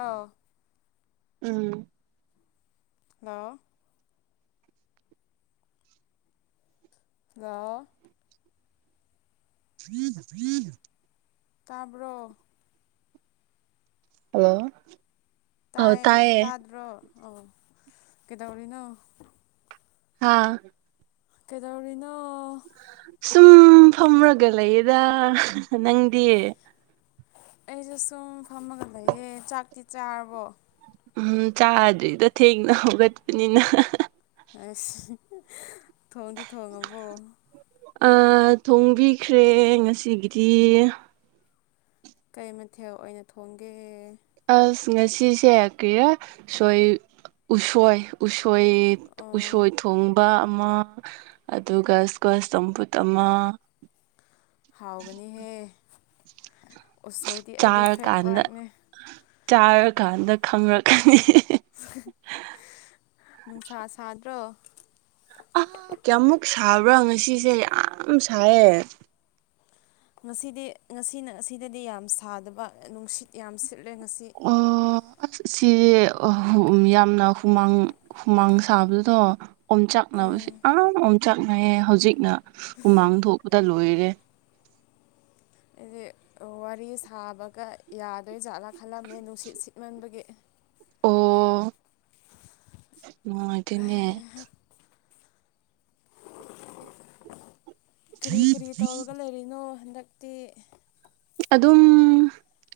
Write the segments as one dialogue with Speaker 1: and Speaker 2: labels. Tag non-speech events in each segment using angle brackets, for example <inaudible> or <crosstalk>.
Speaker 1: ꯑꯥ
Speaker 2: ꯎꯝ
Speaker 1: hello hello
Speaker 2: <inaudible>
Speaker 1: ꯇꯥꯕ꯭ꯔꯣ
Speaker 2: hello
Speaker 1: ꯇꯥꯏꯌꯦ ꯇꯥꯗ꯭ꯔꯣ ꯑꯥ ꯀꯩꯗꯧꯔꯤꯅꯣ
Speaker 2: ꯍꯥꯥ
Speaker 1: ꯀꯩꯗꯧꯔꯤꯅꯣ
Speaker 2: ꯁꯨꯝ ꯐꯝꯔꯒ ꯂꯩꯌꯦꯗ ꯅꯪꯗꯤ
Speaker 1: ꯑꯩꯖꯨ ꯁꯨꯝ ꯐꯝꯃ ꯆꯛꯇꯤ ꯆꯥꯔꯕꯣ
Speaker 2: ꯎꯝ ꯆꯥꯗ꯭ꯔꯤꯗ ꯊꯦꯡꯅ ꯍꯧꯒꯠꯄꯅꯤꯅ
Speaker 1: ꯑꯁ ꯊꯣꯡꯗꯤ ꯊꯣꯡꯉꯕꯣ
Speaker 2: ꯑꯥ ꯊꯣꯡꯕꯤꯈ꯭ꯔꯦ ꯉꯁꯤꯒꯤꯗꯤ
Speaker 1: ꯀꯩ ꯃꯊꯦꯜ ꯑꯣꯏꯅ ꯊꯣꯡꯒꯦ
Speaker 2: ꯑꯁ ꯉꯁꯤꯁꯦ ꯀ꯭ꯔꯤꯔ ꯁꯣꯏ ꯎꯁꯣꯏ ꯎꯁ ꯎꯁꯣꯏ
Speaker 1: ꯑꯣ
Speaker 2: ꯎꯁꯣꯏ ꯊꯣꯡꯕ ꯑꯃ ꯑꯗꯨꯒ ꯏꯁꯀ꯭ꯋꯥꯁ ꯆꯝꯐꯨꯠ ꯑꯃ
Speaker 1: ꯍꯥꯎꯒꯅꯤꯍꯦ ꯎꯁꯣꯏꯗꯤ ꯑꯩꯒꯤ
Speaker 2: ꯆꯥꯔꯀꯥꯟꯗ
Speaker 1: ꯐꯦꯚꯣꯔꯥꯏꯠꯅꯦ
Speaker 2: ꯆꯥꯔꯀꯥꯟꯗ ꯈꯪꯪꯔꯛꯀꯅꯤ
Speaker 1: ꯅꯨꯡꯁꯥ ꯁꯥꯗ꯭ꯔꯣ
Speaker 2: ꯑꯥ ꯀꯌꯥꯃꯨꯛ ꯁꯥꯕ꯭ꯔꯥ ꯉꯁꯤꯁꯦ ꯌꯥꯝ ꯁꯥꯏꯌꯦ
Speaker 1: ꯉꯁꯤꯗꯤ ꯉꯁꯤ ꯑꯁꯤꯗꯗꯤ ꯌꯥꯝ ꯁꯥꯗꯕ ꯅꯨꯡꯁꯤꯠ ꯌꯥꯝ ꯁꯤꯠ ꯂꯦ ꯉꯁꯤ
Speaker 2: ꯑꯣ ꯑꯁ ꯁꯤꯗꯤ ꯌꯥꯝꯅ ꯍꯨꯃꯥꯡ ꯍꯨꯃꯥꯡ ꯁꯥꯕꯗꯨꯗꯣ ꯑꯣꯝꯆꯥꯛ ꯅꯕꯁꯤ ꯌꯥꯝ ꯑꯣꯝꯆꯥꯛꯅꯩꯌꯦ ꯍꯧꯖꯤꯛꯅ ꯍꯨꯃꯥꯡ ꯊꯣꯛꯄꯗ ꯂꯣꯏꯔꯦ
Speaker 1: ꯑꯩꯗꯤ ꯋꯥꯔꯤ ꯁꯥꯕꯒ ꯌꯥꯗꯣꯏ ꯖꯥꯠꯂꯥ ꯈꯜꯂꯝꯃꯦ ꯅꯨꯡꯁꯤꯠ ꯁꯤꯠꯃꯟꯕꯒꯤ
Speaker 2: ꯑꯣ ꯅꯨꯡꯉꯥꯏꯇꯦꯅꯦ
Speaker 1: ꯀꯔꯤ ꯀꯔꯤ ꯇꯧꯔꯒ ꯂꯩꯔꯤꯅꯣ ꯍꯟꯗꯛꯇꯤ
Speaker 2: ꯑꯗꯨꯝ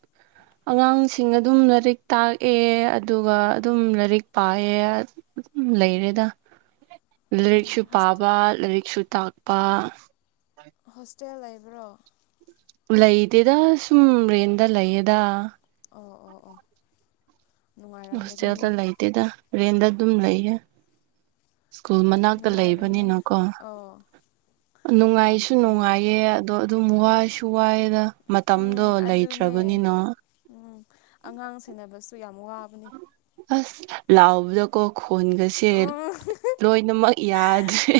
Speaker 1: <inaudible>
Speaker 2: ꯑꯉꯥꯡꯁꯤꯡ ꯑꯗꯨꯝ ꯂꯥꯏꯔꯤꯛ ꯇꯥꯛꯑꯦ ꯑꯗꯨꯒ ꯑꯗꯨꯝ ꯂꯥꯏꯔꯤꯛ ꯄꯥꯌꯦ ꯂꯩꯔꯦꯗ
Speaker 1: <inaudible>
Speaker 2: ꯂꯥꯏꯔꯤꯛꯁꯨ ꯄꯥꯕ ꯂꯥꯏꯔꯤꯛꯁꯨ ꯇꯥꯛꯄ
Speaker 1: ꯍꯣꯁꯇꯦꯜ ꯂꯩꯕ꯭ꯔꯣ
Speaker 2: ꯂꯩꯇꯦꯗ ꯁꯨꯝ ꯔꯦꯟꯗ ꯂꯩꯌꯦꯗ
Speaker 1: ꯑꯣ ꯑꯣ ꯑꯣ
Speaker 2: ꯍꯣꯁꯇꯦꯜꯗ
Speaker 1: ꯅꯨꯡꯉꯥꯏꯔꯝꯒꯅꯤꯅꯦ
Speaker 2: ꯂꯩꯇꯦꯗ ꯔꯦꯟꯗ ꯑꯗꯨꯝ ꯂꯩꯌꯦ ꯁ꯭ꯀꯨꯜ ꯃꯅꯥꯛꯇ
Speaker 1: ꯅꯨꯡꯉꯥꯏꯕꯅꯦ
Speaker 2: ꯂꯩꯕꯅꯤꯅꯀꯣ
Speaker 1: ꯑꯣ ꯌꯥꯝ
Speaker 2: ꯅꯨꯡꯉꯥꯏꯁꯨ
Speaker 1: ꯐꯩꯅꯦ
Speaker 2: ꯅꯨꯡꯉꯥꯏꯌꯦ ꯑꯗꯣ ꯑꯗꯨꯝ ꯋꯥꯁꯨ ꯋꯥꯏꯌꯦꯗ
Speaker 1: ꯎꯝ ꯑꯗꯨꯅꯦ ꯎꯝ ꯑꯉꯥꯡ ꯁꯦꯟꯅꯕꯁꯨ ꯌꯥꯝ ꯋꯥꯕꯅꯦ
Speaker 2: ꯑꯁ ꯂꯥꯎꯕꯗꯀꫭ ꯈꯣꯟꯒꯁꯦ
Speaker 1: ꯎꯝ
Speaker 2: ꯂꯣꯏꯅꯃꯛ ꯌꯥꯗ꯭ꯔꯦ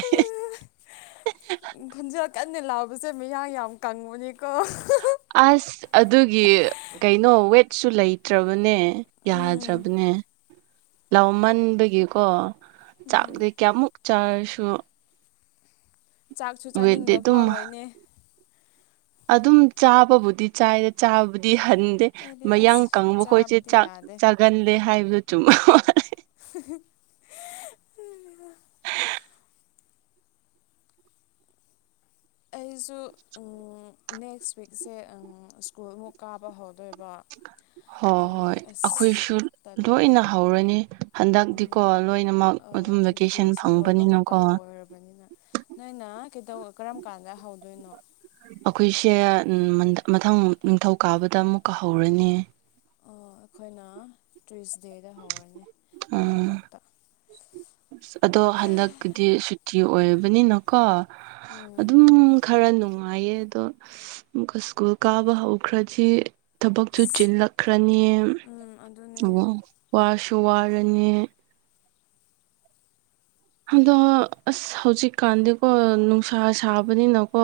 Speaker 1: ꯈꫭꯟꯖꯦꯜ ꯀꯟꯅ ꯂꯥꯎꯕꯁꯦ ꯃꯌꯥꯡ ꯌꯥꯝ ꯀꯪꯕꯅꯤꯀꯣ <unintelligible>
Speaker 2: ꯑꯁ ꯑꯗꯨꯒꯤ ꯀꯩꯅꯣ ꯋꯦꯠꯁꯨ ꯂꯩꯇ꯭ꯔꯕꯅꯦ ꯌꯥꯗ꯭ꯔꯞ
Speaker 1: ꯎꯝ
Speaker 2: ꯅꯦ ꯂꯥꯎꯃꯟꯕꯒꯤꯀꯣ
Speaker 1: ꯎꯝ
Speaker 2: ꯆꯥꯛꯗꯤ ꯀꯌꯥꯃꯨꯛ ꯆꯥꯔꯁꯨ
Speaker 1: ꯆꯥꯛꯁꯨ
Speaker 2: ꯋꯦꯠꯇꯤ
Speaker 1: ꯆꯥꯅꯤꯡꯕ
Speaker 2: ꯑꯗꯨꯝ
Speaker 1: ꯐꯥꯎꯔꯣꯏꯅꯦ
Speaker 2: ꯑꯗꯨꯝ ꯆꯥꯕꯕꯨꯗꯤ ꯆꯥꯏꯗ ꯆꯥꯕꯗꯤ ꯍꯟ ꯗꯦ
Speaker 1: ꯑꯩꯗꯤ
Speaker 2: ꯃꯌꯥꯡ
Speaker 1: ꯑꯁ
Speaker 2: ꯀꯪꯕꯈꯣꯏꯁꯦ
Speaker 1: ꯆꯥꯕꯗꯤ
Speaker 2: ꯆꯥꯛ
Speaker 1: ꯌꯥꯗꯦ
Speaker 2: ꯆꯥꯒꯜꯂꯦ ꯍꯥꯏꯕꯗꯨ ꯆꯨꯝ <unintelligible>
Speaker 1: ꯑꯩ ꯁꯨ <unintelligible> ꯅꯦꯛꯁ ꯋꯤꯛꯁꯦ ꯑꯪ ꯁ꯭ꯀꯨꯜꯃꯨꯛ ꯀꯥꯕ ꯍꯧꯗꯣꯏꯕ
Speaker 2: ꯍꯣ
Speaker 1: ꯑꯗꯨꯒꯤ
Speaker 2: ꯍꯣꯏ
Speaker 1: ꯑꯁ
Speaker 2: ꯑꯈꯣꯏꯁꯨ
Speaker 1: ꯇꯜꯂꯦ
Speaker 2: ꯂꯣꯏꯅ ꯍꯧꯔꯅꯤ ꯍꯟꯗꯛꯇꯤꯀꯣ ꯂꯣꯏꯅꯃꯛ
Speaker 1: ꯑ‌
Speaker 2: ꯑꯗꯨꯝ
Speaker 1: ꯚꯦꯀꯦꯁꯟ ꯂꯣꯏꯕ
Speaker 2: ꯐꯪꯕꯅꯤꯅꯀꯣ
Speaker 1: ꯃꯇꯝ ꯑꯣꯏꯔꯕꯅꯤꯅ ꯅꯣꯏꯅ ꯀꯩꯗꯧ ꯀꯔꯝ ꯀꯥꯟꯗ ꯍꯧ
Speaker 2: ꯑꯩꯈꯣꯏꯁꯦ ꯎꯝ ꯃꯊꯪ ꯅꯤꯡꯊꯧꯀꯥꯕꯗ ꯑꯃꯨꯛꯀ ꯍꯧꯔꯅꯤ
Speaker 1: ꯑꯣ ꯑꯈꯣꯏꯅ ꯇꯨꯏꯁꯗꯦꯗ ꯍꯧꯔꯅꯤ
Speaker 2: ꯑ
Speaker 1: ꯂꯩꯄꯥꯛꯄꯣꯛꯇ
Speaker 2: ꯑꯗꯣ ꯍꯟꯗꯛꯀꯤꯗꯤ ꯁꯨꯇꯤ ꯑꯣꯏ ꯕꯅꯤꯅꯀꯣ
Speaker 1: ꯎꯝ
Speaker 2: ꯑꯗꯨꯝ ꯈꯔ ꯅꯨꯡ ꯉꯥꯏꯌꯦ ꯑꯗꯣ ꯑꯃꯨꯛꯀ ꯁ꯭ꯀꯨꯜ ꯀꯥꯕ ꯍꯧꯈ꯭ꯔꯗꯤ ꯊꯕꯛꯁꯨ
Speaker 1: ꯑꯁ
Speaker 2: ꯆꯤꯜꯂꯛꯈ꯭ꯔꯅꯤ
Speaker 1: ꯎꯝ ꯑꯗꯨꯅꯦ
Speaker 2: ꯋꯥꯁꯨ ꯋꯥ ꯔꯅꯤ ꯑꯗꯣ ꯑꯁ ꯍꯧꯖꯤꯛꯀꯥꯟꯗꯤꯀꯣ ꯅꯨꯡꯁꯥ ꯁꯥꯕꯅꯤꯅ ꯀꯣ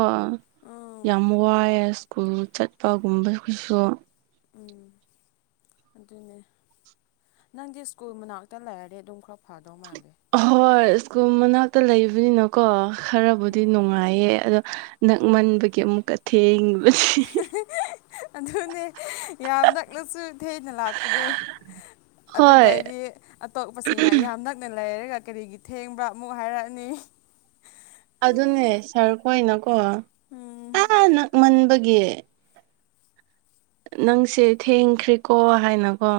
Speaker 1: ꯎꯝ
Speaker 2: ꯌꯥꯝ ꯋꯥꯏꯑꯦ ꯁ꯭ꯀꯨꯜ ꯆꯠꯄꯒꯨꯝꯕꯁꯨ
Speaker 1: ꯎꯝ ꯑꯗꯨꯅꯦ ꯅꯪꯗꯤ ꯁ꯭ꯀꯨꯜ ꯃꯅꯥꯛꯇ ꯂꯩꯔꯗꯤ ꯑꯗꯨꯝ ꯈꯔ ꯐꯗꯧ ꯃꯥꯥꯜꯂꯦ
Speaker 2: ꯑꯍꯣꯏ ꯁ꯭ꯀꯨꯜ ꯃꯅꯥꯛꯇ ꯂꯩꯕꯅꯤꯅꯀꯣ ꯈꯔꯕꯨꯗꯤ
Speaker 1: ꯎꯝ
Speaker 2: ꯅꯨꯡꯉꯥꯏꯌꯦ ꯑꯗꯣ ꯅꯛꯃꯟꯕꯒꯤ ꯑꯃꯨꯛꯀ ꯊꯦꯡ
Speaker 1: <unintelligible> ꯑꯗꯨꯅꯦ <unintelligible> ꯌꯥꯝ ꯅꯛꯂꯁꯨ ꯊꯦꯡꯅ ꯂꯥꯛꯄꯅꯦ ꯑꯗꯨꯅ
Speaker 2: ꯍꯣꯏ
Speaker 1: ꯑꯩꯗꯤ ꯑꯇꯣꯞꯄꯁꯤꯡꯅ ꯌꯥꯝ ꯅꯛꯅ ꯂꯩꯔ ꯒ ꯀꯔꯤꯒꯤ ꯊꯦꯡꯕ꯭ꯔ ꯑꯃꯨꯛ ꯍꯥꯏꯔꯛꯑꯅꯤ
Speaker 2: ꯑꯗꯨꯅꯦ ꯁꯥꯔ ꯈꯣꯏꯅꯀꯣ
Speaker 1: ꯎꯝ
Speaker 2: ꯑꯥ ꯅꯛꯃꯟꯕꯒꯤ ꯅꯪꯁꯦ ꯊꯦꯡꯈ꯭ꯔꯦꯀꯣ ꯍꯥꯏꯅꯀꯣ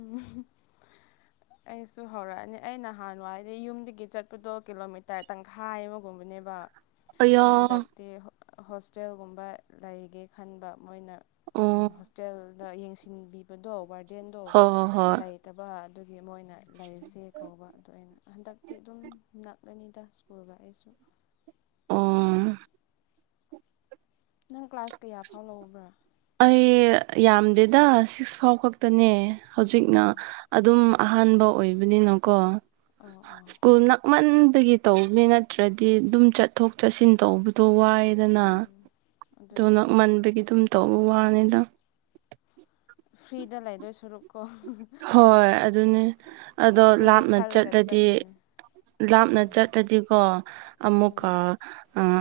Speaker 1: <inaudible> ꯑꯩꯁꯨ ꯍꯧꯔꯛꯑꯅꯤ ꯑꯩ ꯅꯍꯥꯟꯋꯥꯗꯤ ꯌꯨꯝꯗꯒꯤ ꯆꯠꯄꯗꯣ ꯀꯤꯂꯣꯃꯤꯇꯔ ꯇꯪꯈꯥꯏ ꯑꯃꯒꯨꯝꯕꯅꯦꯕ
Speaker 2: ꯑꯌꯥ
Speaker 1: ꯍꯟꯗꯛꯇꯤ ꯍꯣꯁꯇꯦꯜꯒꯨꯝꯕ ꯂꯩꯒꯦ ꯈꯟꯕ ꯃꯣꯏꯅ
Speaker 2: ꯑꯣ
Speaker 1: ꯍꯣꯁꯇꯦꯜꯗ ꯌꯦꯡꯁꯤꯟꯕꯤꯕꯗꯣ ꯋꯥꯔꯗꯦꯟꯗꯣ
Speaker 2: ꯍꯣꯏ ꯍꯣꯏ ꯍꯣꯏ
Speaker 1: ꯂꯩꯇꯕ ꯑꯗꯨꯒꯤ ꯃꯣꯏꯅ ꯂꯩꯁꯦ ꯀꯧꯕ ꯑꯗꯨꯗꯣ ꯑꯩꯅ ꯍꯟꯗꯛꯇꯤ ꯑꯗꯨꯝ ꯅꯛ ꯑꯅꯤꯗꯥ ꯁ꯭ꯨꯀꯜ ꯒꯁꯨ
Speaker 2: ꯑꯣ
Speaker 1: ꯅꯪ ꯀ꯭ꯂꯥꯁ ꯀꯌꯥ ꯐꯥꯎ ꯂꯧꯕ꯭ꯔꯥ
Speaker 2: ꯑꯩ ꯌꯥꯝꯗꯦꯗ ꯁꯤꯛꯁ ꯐꯥꯎ ꯈꯛꯇꯅꯦ ꯍꯧꯖꯤꯛꯅ
Speaker 1: ꯑꯣ
Speaker 2: ꯑꯗꯨꯝ ꯑꯍꯥꯟꯕ ꯑꯣꯏꯕꯅꯤꯅꯀꯣ
Speaker 1: ꯑꯣ ꯑꯣ
Speaker 2: ꯁ꯭ꯀꯨꯜ ꯅꯛꯃꯟ ꯕꯒꯤ ꯇꯧꯕꯅꯤ ꯅꯠꯇ꯭ꯔꯗꯤ ꯑꯗꯨꯝ ꯆꯠꯊꯣꯛ ꯆꯠꯁꯤꯟ ꯇꯧꯕꯗꯣ ꯋꯥꯏꯌꯦꯗꯅ
Speaker 1: ꯎꯝ
Speaker 2: ꯑꯗꯨ
Speaker 1: ꯑꯗꯨꯅꯤ
Speaker 2: ꯅꯛꯃꯟꯕꯒꯤ ꯑꯗꯨꯝ ꯇꯧꯕ ꯋꯥꯅꯤꯅ
Speaker 1: ꯐ꯭ꯔꯤꯗ ꯂꯩꯗꯣꯏ ꯁꯔꯨꯛ
Speaker 2: ꯍꯣꯏ ꯑꯗꯨꯅꯤ ꯑꯗꯣ
Speaker 1: ꯑꯗꯨꯒꯤ
Speaker 2: ꯂꯥꯞꯅ
Speaker 1: ꯈꯜꯂꯒ
Speaker 2: ꯆꯠꯂꯗꯤ
Speaker 1: ꯆꯠꯂꯤꯅꯦ
Speaker 2: ꯂꯥꯞꯅ
Speaker 1: ꯎꯝ
Speaker 2: ꯆꯠꯇꯂꯗꯤꯀꯣ ꯑꯃꯨꯛꯀ
Speaker 1: ꯎꯝ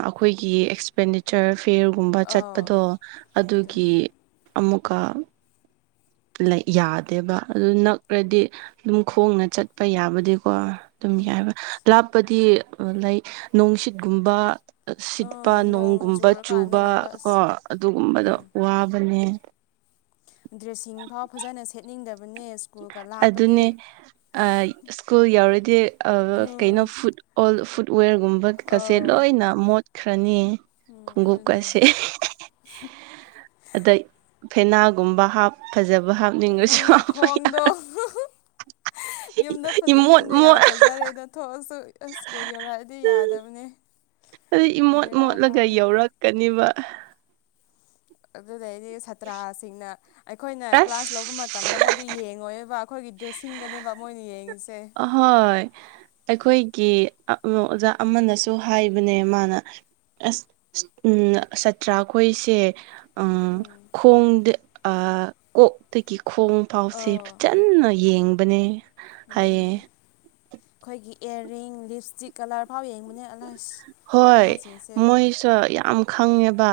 Speaker 2: ꯑꯩꯈꯣꯏꯒꯤ ꯑꯦꯛꯁꯄꯦꯟꯗꯤꯆꯔ ꯄꯦꯌꯔꯒꯨꯝꯕ
Speaker 1: ꯑꯥꯎ
Speaker 2: ꯆꯠꯄꯗꯣ ꯑꯗꯨꯒꯤ
Speaker 1: ꯑꯗꯨꯅꯦ
Speaker 2: ꯑꯃꯨꯛꯀ ꯌꯥꯗꯦꯕ ꯑꯗꯨ ꯅꯛꯔꯗꯤ ꯑꯗꯨꯝ ꯈꯣꯡꯅ ꯆꯠꯄ ꯌꯥꯕꯗꯤ ꯀꯣ ꯑꯗꯨꯝ
Speaker 1: ꯎꯝ
Speaker 2: ꯌꯥꯏꯕ ꯂꯥꯞꯄꯗꯤ ꯂꯥꯏꯛ ꯅꯨꯡꯁꯤꯠꯀꯨꯝꯕ ꯁꯤꯠꯄ
Speaker 1: ꯑꯥ ꯅꯣꯡ
Speaker 2: ꯅꯣꯡꯒꯨꯝꯕ ꯆꯨꯕ
Speaker 1: ꯆꯨꯔꯀꯥꯟꯗꯒꯨꯝꯕ
Speaker 2: ꯀꯣ
Speaker 1: ꯑꯁ
Speaker 2: ꯑꯗꯨꯒꯨꯝꯕꯗꯣ
Speaker 1: ꯎꯝ
Speaker 2: ꯋꯥꯕꯅꯦ
Speaker 1: ꯗ꯭ꯔꯦꯁꯤꯡ ꯐꯥꯎ ꯐꯖꯅ ꯁꯦꯠꯅꯤꯡꯗꯕ
Speaker 2: ꯑꯗꯨꯅꯦ ꯁ꯭ꯀꯨꯜ ꯌꯥꯎꯔꯗꯤ ꯑꯥ ꯀꯩꯅꯣ
Speaker 1: ꯎꯝ
Speaker 2: ꯐꯨꯗ ꯑꯣꯜ ꯐꯨꯠ ꯐꯨꯠꯋꯦꯔꯒꯨꯝꯕ ꯀꯁꯦ
Speaker 1: ꯑꯥ
Speaker 2: ꯂꯣꯏꯅ ꯃꯣꯠꯈ꯭ꯔꯅꯤ
Speaker 1: ꯎꯝ ꯑꯗꯨꯅꯦ
Speaker 2: ꯈꯨꯎꯞꯀꯁꯦ ꯑꯗꯩ ꯐꯦꯅꯥꯜꯒꯨꯝꯕ ꯍꯥꯞ ꯐꯖꯕ ꯍꯥꯞꯅꯤꯡꯉꯁꯨ ꯍꯥꯞꯄ
Speaker 1: ꯗꯣ ꯌꯨꯝꯗ ꯐꯖ
Speaker 2: ꯏꯃꯣꯠ
Speaker 1: ꯌꯨꯝꯗ
Speaker 2: ꯃꯣꯠ
Speaker 1: ꯌꯥꯝ ꯐꯖꯔꯦ ꯑꯗꯣ ꯊꯣꯛꯑꯁꯨ ꯁ꯭ꯀꯨꯜ ꯌꯧꯔꯛꯑꯗꯤ ꯌꯥꯗꯕꯅꯦ
Speaker 2: ꯑꯗꯨ ꯏꯃꯣꯠ
Speaker 1: ꯕꯦꯔꯥ
Speaker 2: ꯃꯣꯠꯂꯒ
Speaker 1: ꯀꯥꯔꯦ
Speaker 2: ꯌꯧꯔꯛꯀꯅꯤꯕ
Speaker 1: ꯑꯗꯨꯗꯩꯗꯤ ꯁꯥꯇ꯭ꯔꯥꯁꯤꯡꯅ ꯑꯩꯈꯣꯏꯅ ꯀ꯭ꯂꯥꯁ ꯂꯧꯕ ꯃꯇꯝꯗ
Speaker 2: ꯑꯁ
Speaker 1: ꯃꯣꯏꯗꯤ ꯌꯦꯡꯉꯣꯏꯕ ꯑꯩꯈꯣꯏꯒꯤ ꯗ꯭ꯔꯦꯁꯁꯤꯡꯗꯅꯦꯕ ꯃꯣꯏꯅ ꯌꯦꯡꯉꯤꯁꯦ
Speaker 2: ꯑꯍꯣꯏ ꯑꯩꯈꯣꯏ ꯀꯤ ꯑꯣꯖꯥ ꯑꯃꯅꯁꯨ ꯍꯥꯏꯕꯅꯦ ꯃꯥꯅ ꯑꯁ ꯎꯝ ꯁꯥꯇ꯭ꯔꯥꯈꯣꯏꯁꯦ ꯑꯥ
Speaker 1: ꯎꯝ
Speaker 2: ꯈꯣꯡꯗ ꯑꯥ ꯀꯣꯛꯇꯒꯤ ꯈꯣꯡꯐꯥꯎꯁꯦ
Speaker 1: ꯑꯧ
Speaker 2: ꯐꯖꯟꯅ ꯌꯦꯡꯕꯅꯦ ꯍꯥꯏꯌꯦ
Speaker 1: ꯑꯈꯣꯏꯒꯤ ꯏꯌꯥꯔꯤꯡ ꯂꯤꯞ ꯏꯁꯇꯤꯛ ꯀꯂꯔ ꯐꯥꯎ ꯌꯦꯡ
Speaker 2: ꯍꯣꯏ ꯃꯣꯏꯁꯨ ꯌꯥꯝ ꯈꯪꯉꯦꯕ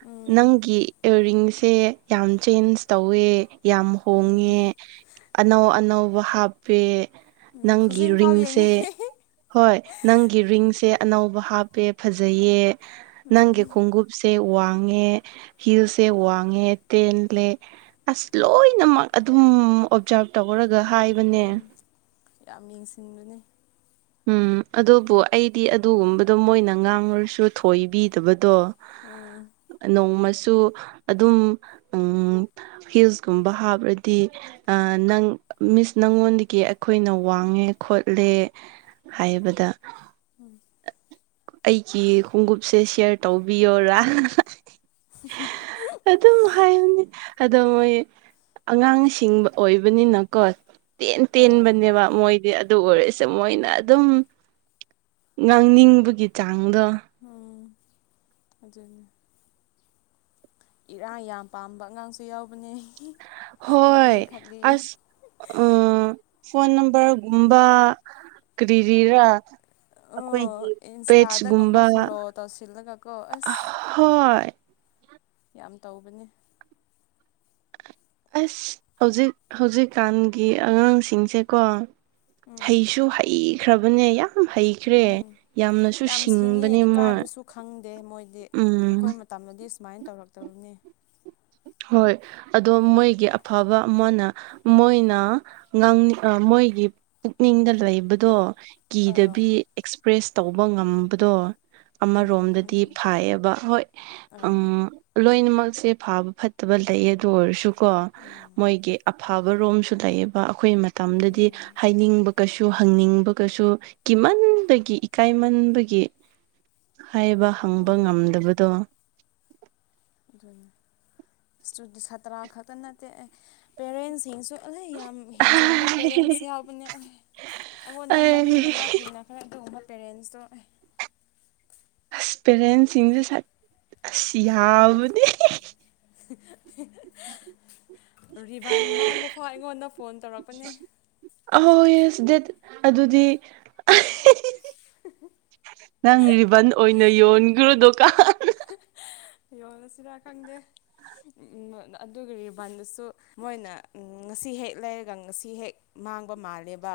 Speaker 1: ꯎꯝ
Speaker 2: ꯅꯪꯒꯤ ꯏꯌꯥꯔꯔꯤꯡꯁꯦ ꯌꯥꯝ ꯆꯦꯟꯖ ꯇꯧꯋꯦ ꯌꯥꯝ
Speaker 1: ꯎꯝ
Speaker 2: ꯍꯣꯡꯉꯦ ꯑꯅꯧ ꯑꯅꯧꯕ ꯍꯥꯞꯄꯦ
Speaker 1: ꯎꯝ
Speaker 2: ꯅꯪꯒꯤ
Speaker 1: ꯈꯨꯖꯤꯟ ꯐꯥꯎ
Speaker 2: ꯔꯤꯡꯁꯦ
Speaker 1: ꯌꯦꯡꯕꯅꯦ
Speaker 2: ꯍꯣꯏ ꯅꯪꯒꯤ ꯔꯤꯡꯁꯦ ꯑꯅꯧꯕ ꯍꯥꯞꯄꯦ ꯐꯖꯩꯌꯦ
Speaker 1: ꯎꯝ
Speaker 2: ꯅꯪꯒꯤ ꯈꯣꯡꯎꯞꯁꯦ ꯋꯥꯡ ꯉꯦ ꯍꯤꯜꯁꯦ ꯋꯥꯡꯉꯦ ꯇꯦꯟꯂꯦ ꯑꯁ ꯂꯣꯏꯅꯃꯛ ꯑꯗꯨꯝ ꯑꯣꯞꯖꯥꯔꯞ ꯇꯧꯔꯒ ꯍꯥꯏꯕꯅꯦ
Speaker 1: ꯎꯝ ꯌꯥꯝ ꯌꯦꯡꯁꯤꯟꯕꯅꯤ
Speaker 2: ꯎꯝ ꯑꯗꯨꯕꯨ ꯑꯩꯗꯤ ꯑꯗꯨꯒꯨꯝꯕꯗꯣ ꯃꯣꯏꯅ ꯉꯥꯡꯉꯨꯔꯁꯨ ꯊꯣꯏꯕꯤꯗꯕꯗꯣ
Speaker 1: ꯎꯝ
Speaker 2: ꯅꯣꯡꯃꯁ ꯁꯨ ꯑꯗꯨꯝ ꯎꯝ ꯍꯤꯜꯁꯀꯨꯝꯕ ꯍꯥꯞꯔꯗꯤ ꯅꯪ ꯃꯤꯁ ꯅꯪꯉꯣꯟꯗꯒꯤ ꯑꯩꯈꯣꯏꯅ ꯋꯥꯡꯉꯦ ꯈꯣꯠꯂꯦ ꯍꯥꯏꯕꯗ
Speaker 1: <inaudible>
Speaker 2: ꯑꯩꯒꯤ ꯈꯣꯡꯎꯞꯁꯦ ꯁꯤꯌꯔ ꯇꯧꯕꯤꯌꯣꯔꯥ ꯑꯗꯨꯝ ꯍꯥꯏꯕꯅꯦ ꯑꯗꯣ ꯃꯣꯏ ꯑꯉꯥꯡꯁꯤꯡꯕ ꯑꯣꯏꯕꯅꯤꯅꯀꯣ ꯇꯦꯟ ꯇꯦꯟ
Speaker 1: ꯑꯥ
Speaker 2: ꯕꯅꯦꯕ ꯃꯣꯏ ꯑꯗꯨ ꯑꯣꯏꯔꯁꯦ ꯃꯣꯏꯅ ꯑꯗꯨꯝ ꯉꯥꯡꯅꯤꯡꯕꯒꯤ ꯆꯥꯡꯗꯣ
Speaker 1: ꯎꯝ ꯑꯗꯨꯅꯤ ꯏꯔꯥꯡ ꯌꯥꯝ ꯄꯥꯝꯕ ꯑꯉꯥꯡꯁꯨ ꯌꯥꯎꯕꯅꯦ
Speaker 2: ꯍꯣꯏ
Speaker 1: ꯈꯠꯂꯤ ꯈꯠꯂꯤ
Speaker 2: ꯑꯁ ꯑꯥ ꯐꯣꯟ ꯅꯝꯕꯔꯒꯨꯝꯕ ꯀꯔꯤ ꯔꯤꯔꯥ
Speaker 1: ꯑꯣ
Speaker 2: ꯑꯈꯣꯏꯒꯤ ꯕꯦꯠꯁ ꯒꯨꯝꯕ
Speaker 1: ꯏꯟꯁꯇꯥꯗꯒꯨꯝꯕ ꯐꯣꯂꯣ ꯇꯧꯁꯤꯜꯂꯒꯀꯣ ꯑꯁ
Speaker 2: ꯍꯣꯏ
Speaker 1: ꯌꯥꯝ ꯇꯧꯕꯅꯤ
Speaker 2: ꯑꯁ ꯍꯧꯖꯤꯛ ꯍꯧꯖꯤꯛꯀꯥꯟꯒꯤ ꯑꯉꯥꯡꯁꯤꯡꯁꯦꯀꯣ
Speaker 1: ꯎꯝ
Speaker 2: ꯍꯩꯁꯨ ꯍꯩꯈ꯭ꯔꯕꯅꯦ ꯍꯩꯈ꯭ꯔꯦ
Speaker 1: ꯎꯝ
Speaker 2: ꯌꯥꯝꯅꯁꯨ
Speaker 1: ꯌꯥꯝ ꯁꯤꯡꯉꯦ
Speaker 2: ꯁꯤꯡꯕꯅꯦ ꯃꯣꯏ
Speaker 1: ꯏꯀꯥꯏꯕꯁꯨ ꯈꯪꯗꯦ ꯃꯣꯏꯗꯤ
Speaker 2: ꯎꯝ
Speaker 1: ꯑꯈꯣꯏ ꯃꯇꯝꯗꯗꯤ ꯁꯨꯃꯥꯏꯅ ꯇꯧꯔꯛꯇꯕꯅꯤ
Speaker 2: ꯍꯣꯏ ꯑꯗꯣ ꯃꯣꯏꯒꯤ ꯑꯐꯕ ꯑꯃꯅ ꯃꯣꯏꯅ ꯉꯥꯡꯅꯤꯡ ꯃꯣꯏ ꯑꯩꯒꯤ ꯄꯨꯛꯅꯤꯡꯗ ꯂꯩꯕꯗꯣ
Speaker 1: ꯑꯥ
Speaker 2: ꯀꯤꯗꯕꯤ ꯑꯦꯛꯁꯄ꯭ꯔꯦꯁ ꯇꯧꯕ ꯉꯝꯕꯗꯣ
Speaker 1: ꯎꯝ
Speaker 2: ꯑꯃꯔꯣꯝꯗꯗꯤ
Speaker 1: ꯑꯗꯨꯅꯤ
Speaker 2: ꯐꯩꯌꯦꯕ ꯍꯣꯏ ꯎꯝ
Speaker 1: ꯑꯥ
Speaker 2: ꯂꯣꯏꯅꯃꯛꯁꯦ ꯐꯥꯕ ꯐꯠ ꯐꯠꯇꯕ ꯂꯩꯌꯦ ꯑꯗꯨ ꯑꯣꯏꯔꯁꯨꯀꯣ
Speaker 1: ꯎꯝ
Speaker 2: ꯃꯣꯏꯒꯤ ꯑꯐꯕ ꯔꯣꯝꯁꯨ ꯂꯩꯌꯦꯕ ꯑꯈꯣꯏ ꯃꯇꯝꯗꯗꯤ
Speaker 1: ꯎꯝ
Speaker 2: ꯍꯥꯏꯅꯤꯡꯕ ꯀꯩꯁꯨ ꯍꯪꯅꯤꯡꯕꯒꯁꯨ ꯀꯤꯃꯟꯕꯒꯤ ꯏꯀꯥꯏꯃꯟꯕꯒꯤ ꯍꯥꯏꯕ ꯍꯪꯕ
Speaker 1: ꯎꯝ
Speaker 2: ꯉꯝꯗꯕꯗꯣ
Speaker 1: ꯁꯇ꯭ꯔꯥ ꯈꯛꯇ ꯅꯠꯇꯦ ꯄꯦꯔꯦꯟꯁꯤꯡꯁꯨ ꯑꯩ ꯌꯥꯝ ꯍꯦꯟꯖꯤꯟꯕ ꯄꯦꯔꯦꯟꯁ ꯌꯥꯎꯕꯅꯦ ꯑꯩ ꯑꯩꯉꯣꯟꯗ ꯃꯔꯤ
Speaker 2: ꯑꯩ
Speaker 1: ꯃꯉꯥ ꯊꯦꯡꯅꯈ꯭ꯔꯦ ꯑꯗꯨꯒꯨꯝꯕ ꯄꯦꯔꯦꯟꯁꯇꯣ ꯑꯩ
Speaker 2: ꯑꯁ ꯄꯦꯔꯦꯟ ꯁꯤꯡꯁꯨ ꯁꯠ ꯑꯁ ꯌꯥꯕꯅꯦ
Speaker 1: <inaudible> ꯔꯤꯕꯟ ꯃꯥꯡꯕ ꯐꯥꯎ ꯑꯩꯉꯣꯟꯗ ꯐꯣꯟ ꯇꯧꯔꯛꯄꯅꯦ
Speaker 2: ꯑꯍꯣꯏ ꯌꯦꯁ ꯗꯦꯠ ꯑꯗꯨꯗꯤ ꯅꯪ ꯔꯤꯕꯟ ꯑꯣꯏꯅ ꯌꯣꯟꯈ꯭ꯔꯣ ꯗꯨꯀꯥꯟ
Speaker 1: ꯌꯣꯜꯂꯁꯤꯔ ꯈꯪꯗꯦ ꯑꯗꯨꯒꯤ ꯔꯤꯕꯟꯗꯨꯁꯨ ꯃꯣꯏꯅ ꯉꯁꯤ ꯍꯦꯛ ꯂꯩꯔꯒ ꯉꯁꯤ ꯍꯦꯛ ꯃꯥꯡꯕ ꯃꯥꯜꯂꯦꯕ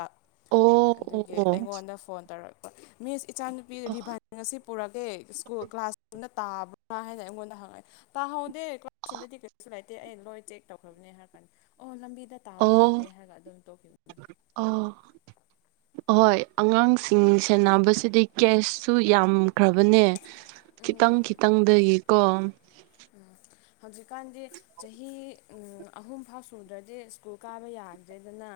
Speaker 2: ꯑꯣ
Speaker 1: ꯑꯗꯨꯒꯤ
Speaker 2: ꯑꯣ
Speaker 1: ꯑꯩꯉꯣꯟꯗ ꯐꯣꯟ ꯇꯧꯔꯛꯄ ꯃꯤꯁ ꯏꯆꯥꯅꯨꯄꯤ ꯔꯤꯚꯟ ꯑꯁꯤ ꯄꯨꯔꯛꯇꯦ ꯁ꯭ꯀꯨꯜ ꯀ꯭ꯂꯥꯁ ꯁ꯭ꯀꯨꯗ ꯇꯕ꯭ꯔꯥ ꯍꯥꯏꯅ ꯑꯩꯉꯣꯟꯗ ꯍꯪꯉꯛꯑꯦ ꯇꯥꯍꯧꯗꯦ ꯀ꯭ꯂꯥꯁꯔꯨꯝꯗꯗꯤ ꯀꯩꯁꯨ ꯂꯩꯇꯦ ꯑꯩ ꯂꯣꯏ ꯆꯦꯛ ꯇꯧꯈ꯭ꯔꯕꯅꯦ ꯍꯥꯏꯔꯀꯅꯤ ꯑꯣ ꯂꯝꯕꯤꯗ ꯇꯥꯕ
Speaker 2: ꯑꯣ
Speaker 1: ꯃꯥꯜꯂꯦ ꯍꯥꯏꯔꯒ ꯑꯗꯨꯝ ꯇꯣꯛꯈꯤꯕ ꯎꯝ
Speaker 2: ꯑꯣ ꯑꯍꯣꯏ ꯑꯉꯥꯡꯁꯤꯡ ꯁꯦꯟꯅꯕꯁꯤꯗꯤ ꯀꯦꯁꯁꯨ ꯌꯥꯝꯈ꯭ꯔꯕꯅꯦ ꯈꯤꯇꯪ ꯈꯤꯇꯪꯗꯒꯤꯀꯣ
Speaker 1: ꯎꯝ ꯍꯧꯖꯤꯛꯀꯥꯟꯗꯤ ꯆꯍꯤ ꯎꯝ ꯑꯍꯨꯝ ꯐꯥꯎ ꯁꯨꯗ꯭ꯔꯗꯤ ꯁ꯭ꯀꯨꯜ ꯀꯥꯕ ꯌꯥꯗ꯭ꯔꯦꯗꯅ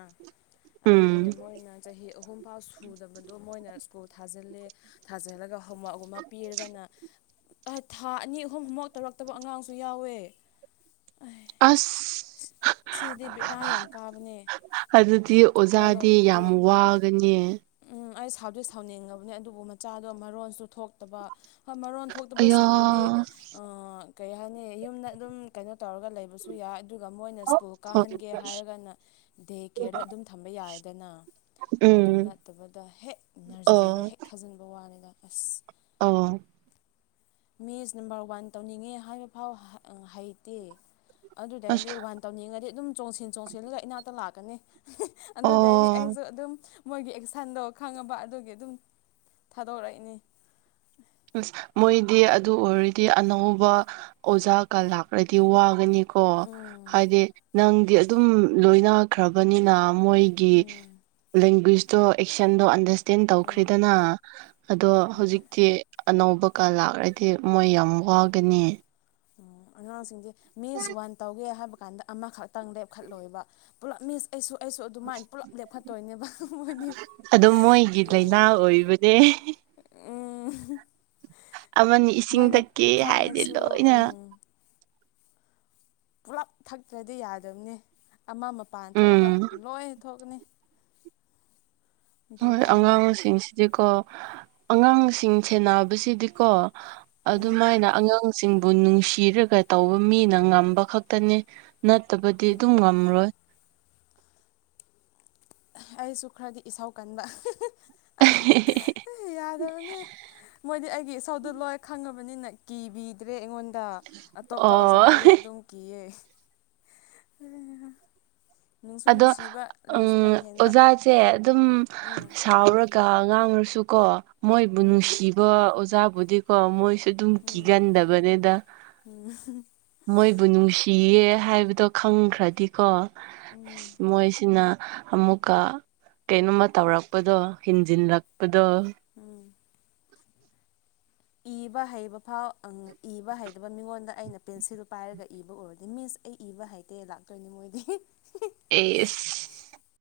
Speaker 1: ꯑꯗꯨꯒꯤ
Speaker 2: ꯎꯝ
Speaker 1: ꯃꯣꯏꯅ ꯆꯍꯤ ꯑꯍꯨꯝ ꯐꯥꯎ ꯁꯨꯗꯕꯗꯣ ꯃꯣꯏꯅ ꯁ꯭ꯀꯨꯜ ꯊꯥꯖꯤꯜꯂꯦ ꯊꯥꯖꯤꯜꯂꯒ ꯍꯣꯝꯋꯥꯛꯀꯨꯝꯕ ꯑꯃ ꯄꯤꯔꯒꯅ ꯊꯥ ꯑꯅꯤ ꯑꯍꯨꯝꯝꯨꯛ ꯇꯧꯔꯛꯇꯕ ꯑꯉꯥꯡꯁꯨ ꯌꯥꯎꯋꯦ ꯑꯩ ꯑꯁ ꯁꯤꯗꯤ ꯕꯦꯔꯥ ꯌꯥꯝ ꯀꯥꯕꯅꯦ
Speaker 2: ꯑꯗꯨꯗꯤ
Speaker 1: ꯑꯩꯈꯣꯏ
Speaker 2: ꯑꯣꯖꯥꯗꯤ
Speaker 1: ꯂꯣꯝꯗꯗꯤ
Speaker 2: ꯌꯥꯝ ꯋꯥꯒꯅꯤ
Speaker 1: ꯎꯝ ꯑꯩ ꯁꯥꯎꯗꯤ ꯁꯥꯎꯅꯤꯡꯉꯕꯅꯤ ꯑꯗꯨꯕꯨ ꯃꯆꯥꯗꯣ ꯃꯔꯣꯟꯁꯨ ꯊꯣꯛꯇꯕ ꯃꯔꯣꯟ
Speaker 2: ꯑꯌꯥ
Speaker 1: ꯊꯣꯛꯇꯕꯁꯤꯡꯗꯨꯗꯤ ꯑꯥ ꯀꯩ ꯍꯥꯏꯅꯤ ꯌꯨꯝꯗ ꯑꯗꯨꯝ ꯀꯩꯅꯣ ꯇꯧꯔꯒ ꯂꯩꯕꯁꯨ ꯌꯥ ꯑꯗꯨꯒ ꯃꯣꯏꯅ ꯁ꯭ꯀꯨꯜ ꯀꯥꯍꯟꯒꯦ ꯍꯥꯏꯔꯒꯅ ꯗꯦ ꯀꯦꯌꯔꯗ ꯑꯗꯨꯝ ꯊꯝꯕ ꯌꯥꯔꯦꯗꯅ
Speaker 2: ꯎꯝ
Speaker 1: ꯐꯠꯇꯕꯗ ꯍꯦꯛ ꯅꯔꯖꯔꯤꯗ
Speaker 2: ꯑꯣ
Speaker 1: ꯍꯦꯛ ꯊꯥꯖꯤꯟꯕ ꯋꯥꯅꯤꯗ ꯑꯁ
Speaker 2: ꯑꯣ
Speaker 1: ꯃꯦꯁꯦ ꯅꯝꯕꯔ ꯋꯥꯟ ꯇꯧꯅꯤꯡꯉꯦ ꯍꯥꯏꯕ ꯐꯥꯎ ꯍꯩꯇꯦ ꯑꯗꯨꯗꯗꯤ
Speaker 2: ꯑꯁ
Speaker 1: ꯋꯥꯟ ꯇꯧꯅꯤꯡꯉꯗꯤ ꯑꯗꯨꯝ ꯆꯣꯡꯁꯤꯟ ꯆꯣꯡꯁꯤꯜꯂꯒ ꯏꯅꯥꯛꯇ ꯂꯥꯛꯀꯅꯤ ꯑꯗꯨꯗꯩꯗꯤ
Speaker 2: ꯑꯣ
Speaker 1: ꯑꯩꯁꯨ ꯑꯗꯨꯝ ꯃꯣꯏꯒꯤ ꯑꯦꯛꯁꯟꯗꯣ ꯈꯪꯉꯕ ꯑꯗꯨꯒꯤ ꯑꯗꯨꯝ ꯊꯥꯗꯣꯔꯛꯏꯅꯤ
Speaker 2: ꯑꯁ ꯃꯣꯏꯗꯤ ꯑꯗꯨ ꯑꯣꯏꯔꯗꯤ ꯑꯅꯧꯕ ꯑꯣꯖꯥꯒ ꯂꯥꯛꯂꯗꯤ ꯋꯥꯒꯅꯤ ꯀꯣ
Speaker 1: ꯎꯝ
Speaker 2: ꯍꯥꯏꯗꯤ ꯅꯪꯗꯤ ꯑꯗꯨꯝ ꯂꯣꯏꯅꯈ꯭ꯔꯕꯅꯤꯅ ꯃꯣꯏꯒꯤ
Speaker 1: ꯎꯝ
Speaker 2: ꯂꯦꯡꯒꯨꯏꯁꯇꯣ ꯑꯦꯛꯁꯟꯗꯣ ꯑꯟꯗꯔꯁ ꯇꯦꯟ
Speaker 1: ꯎꯝ
Speaker 2: ꯇꯧꯈ꯭ꯔꯤꯗꯅ ꯑꯗꯣ
Speaker 1: ꯍꯣꯏ
Speaker 2: ꯍꯧꯖꯤꯛꯇꯤ ꯑꯅꯧꯕꯀꯥ ꯂꯥꯛꯔꯗꯤ ꯃꯣꯏ ꯌꯥꯝ ꯋꯥꯒꯅꯤ
Speaker 1: ꯑꯉꯥꯡꯁꯤꯡꯁꯦ ꯃꯤꯁ ꯋꯥꯟ ꯇꯧꯒꯦ ꯍꯥꯏꯕ ꯀꯥꯟꯗ ꯑꯃꯈꯛꯇꯪ ꯂꯦꯞꯈꯠꯂꯣꯏꯕ ꯄꯨꯂꯞ ꯃꯤꯁ ꯑꯩꯁꯨ ꯑꯩꯁꯨ ꯑꯗꯨꯃꯥꯏꯅ ꯄꯨꯜꯂꯞ ꯂꯦꯞꯈꯠꯇꯣꯏꯅꯦꯕ ꯃꯣꯏꯗꯤ
Speaker 2: ꯑꯗꯣ ꯃꯣꯏꯒꯤ ꯂꯥꯏꯅꯥ ꯑꯣꯏꯕꯅꯦ
Speaker 1: ꯎꯝ
Speaker 2: ꯑꯃꯅ ꯏꯁꯤꯡ
Speaker 1: ꯃꯣꯏꯅ
Speaker 2: ꯊꯛꯀꯦ ꯍꯥꯏꯔꯗꯤ
Speaker 1: ꯈꯪꯉꯁꯨ
Speaker 2: ꯂꯣꯏꯅ
Speaker 1: ꯄꯨꯜꯂꯞ ꯊꯛꯇ꯭ꯔꯗꯤ ꯌꯥꯗꯕꯅꯤ ꯑꯃ ꯃꯄꯥꯟ
Speaker 2: ꯎꯝ
Speaker 1: ꯊꯣꯛꯑꯕ ꯂꯣꯏꯅ ꯊꯣꯛꯀꯅꯤ
Speaker 2: ꯍꯣꯏ
Speaker 1: ꯕꯦꯔꯥꯅꯤ
Speaker 2: ꯑꯉꯥꯡꯁꯤꯡꯁꯤꯗꯤꯀꯣ ꯑꯉꯥꯡꯁꯤꯡ ꯁꯦꯟꯅꯕꯁꯤꯗꯤꯀꯣ
Speaker 1: ꯎꯝ
Speaker 2: ꯑꯗꯨꯃꯥꯏꯅ ꯑꯉꯥꯡ ꯁꯤꯡꯕꯨ ꯅꯨꯡꯁꯤꯔꯒ ꯇꯧꯕ ꯃꯤꯅ ꯉꯝꯕ ꯈꯛꯇꯅꯤ ꯅꯠꯇꯕꯗꯤ
Speaker 1: ꯎꯝ
Speaker 2: ꯑꯗꯨꯝ ꯉꯝꯔꯣꯏ
Speaker 1: ꯑꯩꯁꯨ ꯈꯔꯗꯤ ꯏꯁꯥꯎ ꯀꯟꯕ ꯑꯦ ꯌꯥꯗꯕꯅꯦ ꯃꯣꯏꯗꯤ ꯑꯩꯒꯤ ꯏꯁꯧꯗꯨ ꯂꯣꯏ ꯈꯪꯉꯕ ꯕꯅꯤꯅ ꯀꯤꯕꯤꯗ꯭ꯔꯦ ꯑꯩꯉꯣꯟꯗ ꯑꯇꯣꯞꯄ
Speaker 2: ꯑꯣ
Speaker 1: ꯑꯣꯖꯥꯗꯗꯤ ꯑꯗꯨꯝ ꯀꯤꯌꯦ ꯑꯩꯍꯥ
Speaker 2: ꯑꯗꯣ ꯎ ꯑꯣꯖꯥꯁꯦ ꯑꯗꯨꯝ
Speaker 1: ꯎꯝ
Speaker 2: ꯁꯥꯎꯔꯒ ꯀ ꯉꯥꯡꯔꯁꯨ ꯀꯣ ꯃꯣꯏꯕꯨ
Speaker 1: ꯎꯝ
Speaker 2: ꯅꯨꯡꯁꯤꯕ ꯑꯣꯖꯥꯕꯨꯗꯤꯀꯣ ꯃꯣꯏ ꯑꯗꯨꯝ
Speaker 1: ꯎꯝ
Speaker 2: ꯀꯤꯒꯟꯗꯕꯅꯦꯗ
Speaker 1: ꯎꯝ
Speaker 2: ꯃꯣꯏꯕꯨ ꯅꯨꯡꯁꯤ ꯄꯤꯌꯦ ꯍꯥꯏꯕꯗꯣ ꯈꯪꯈ꯭ꯔꯗꯤꯀꯣ
Speaker 1: ꯎꯝ
Speaker 2: ꯃꯣꯏꯁꯤꯅ ꯑꯃꯨꯛꯀ ꯀꯩꯅꯣꯝꯃ ꯇꯧꯔꯛꯄꯗꯣ ꯍꯦꯟꯖꯤꯜꯂꯛꯄꯗꯣ ꯗꯣ
Speaker 1: ꯎꯝ ꯏꯕ ꯍꯩꯕ ꯐꯥꯎ ꯏꯕ ꯍꯩꯗꯕ ꯃꯤꯉꯣꯟꯗ ꯑꯩꯅ ꯄꯦꯟꯁꯤꯜ ꯄꯥꯏꯔꯒ ꯏꯕ ꯎꯔꯗꯤ ꯃꯤꯁ ꯑꯩ ꯏꯕ ꯍꯥꯏꯇꯦ ꯂꯥꯛꯇꯣꯏꯅꯦ ꯃꯣꯏꯗꯤ
Speaker 2: ꯑꯦꯢꯁ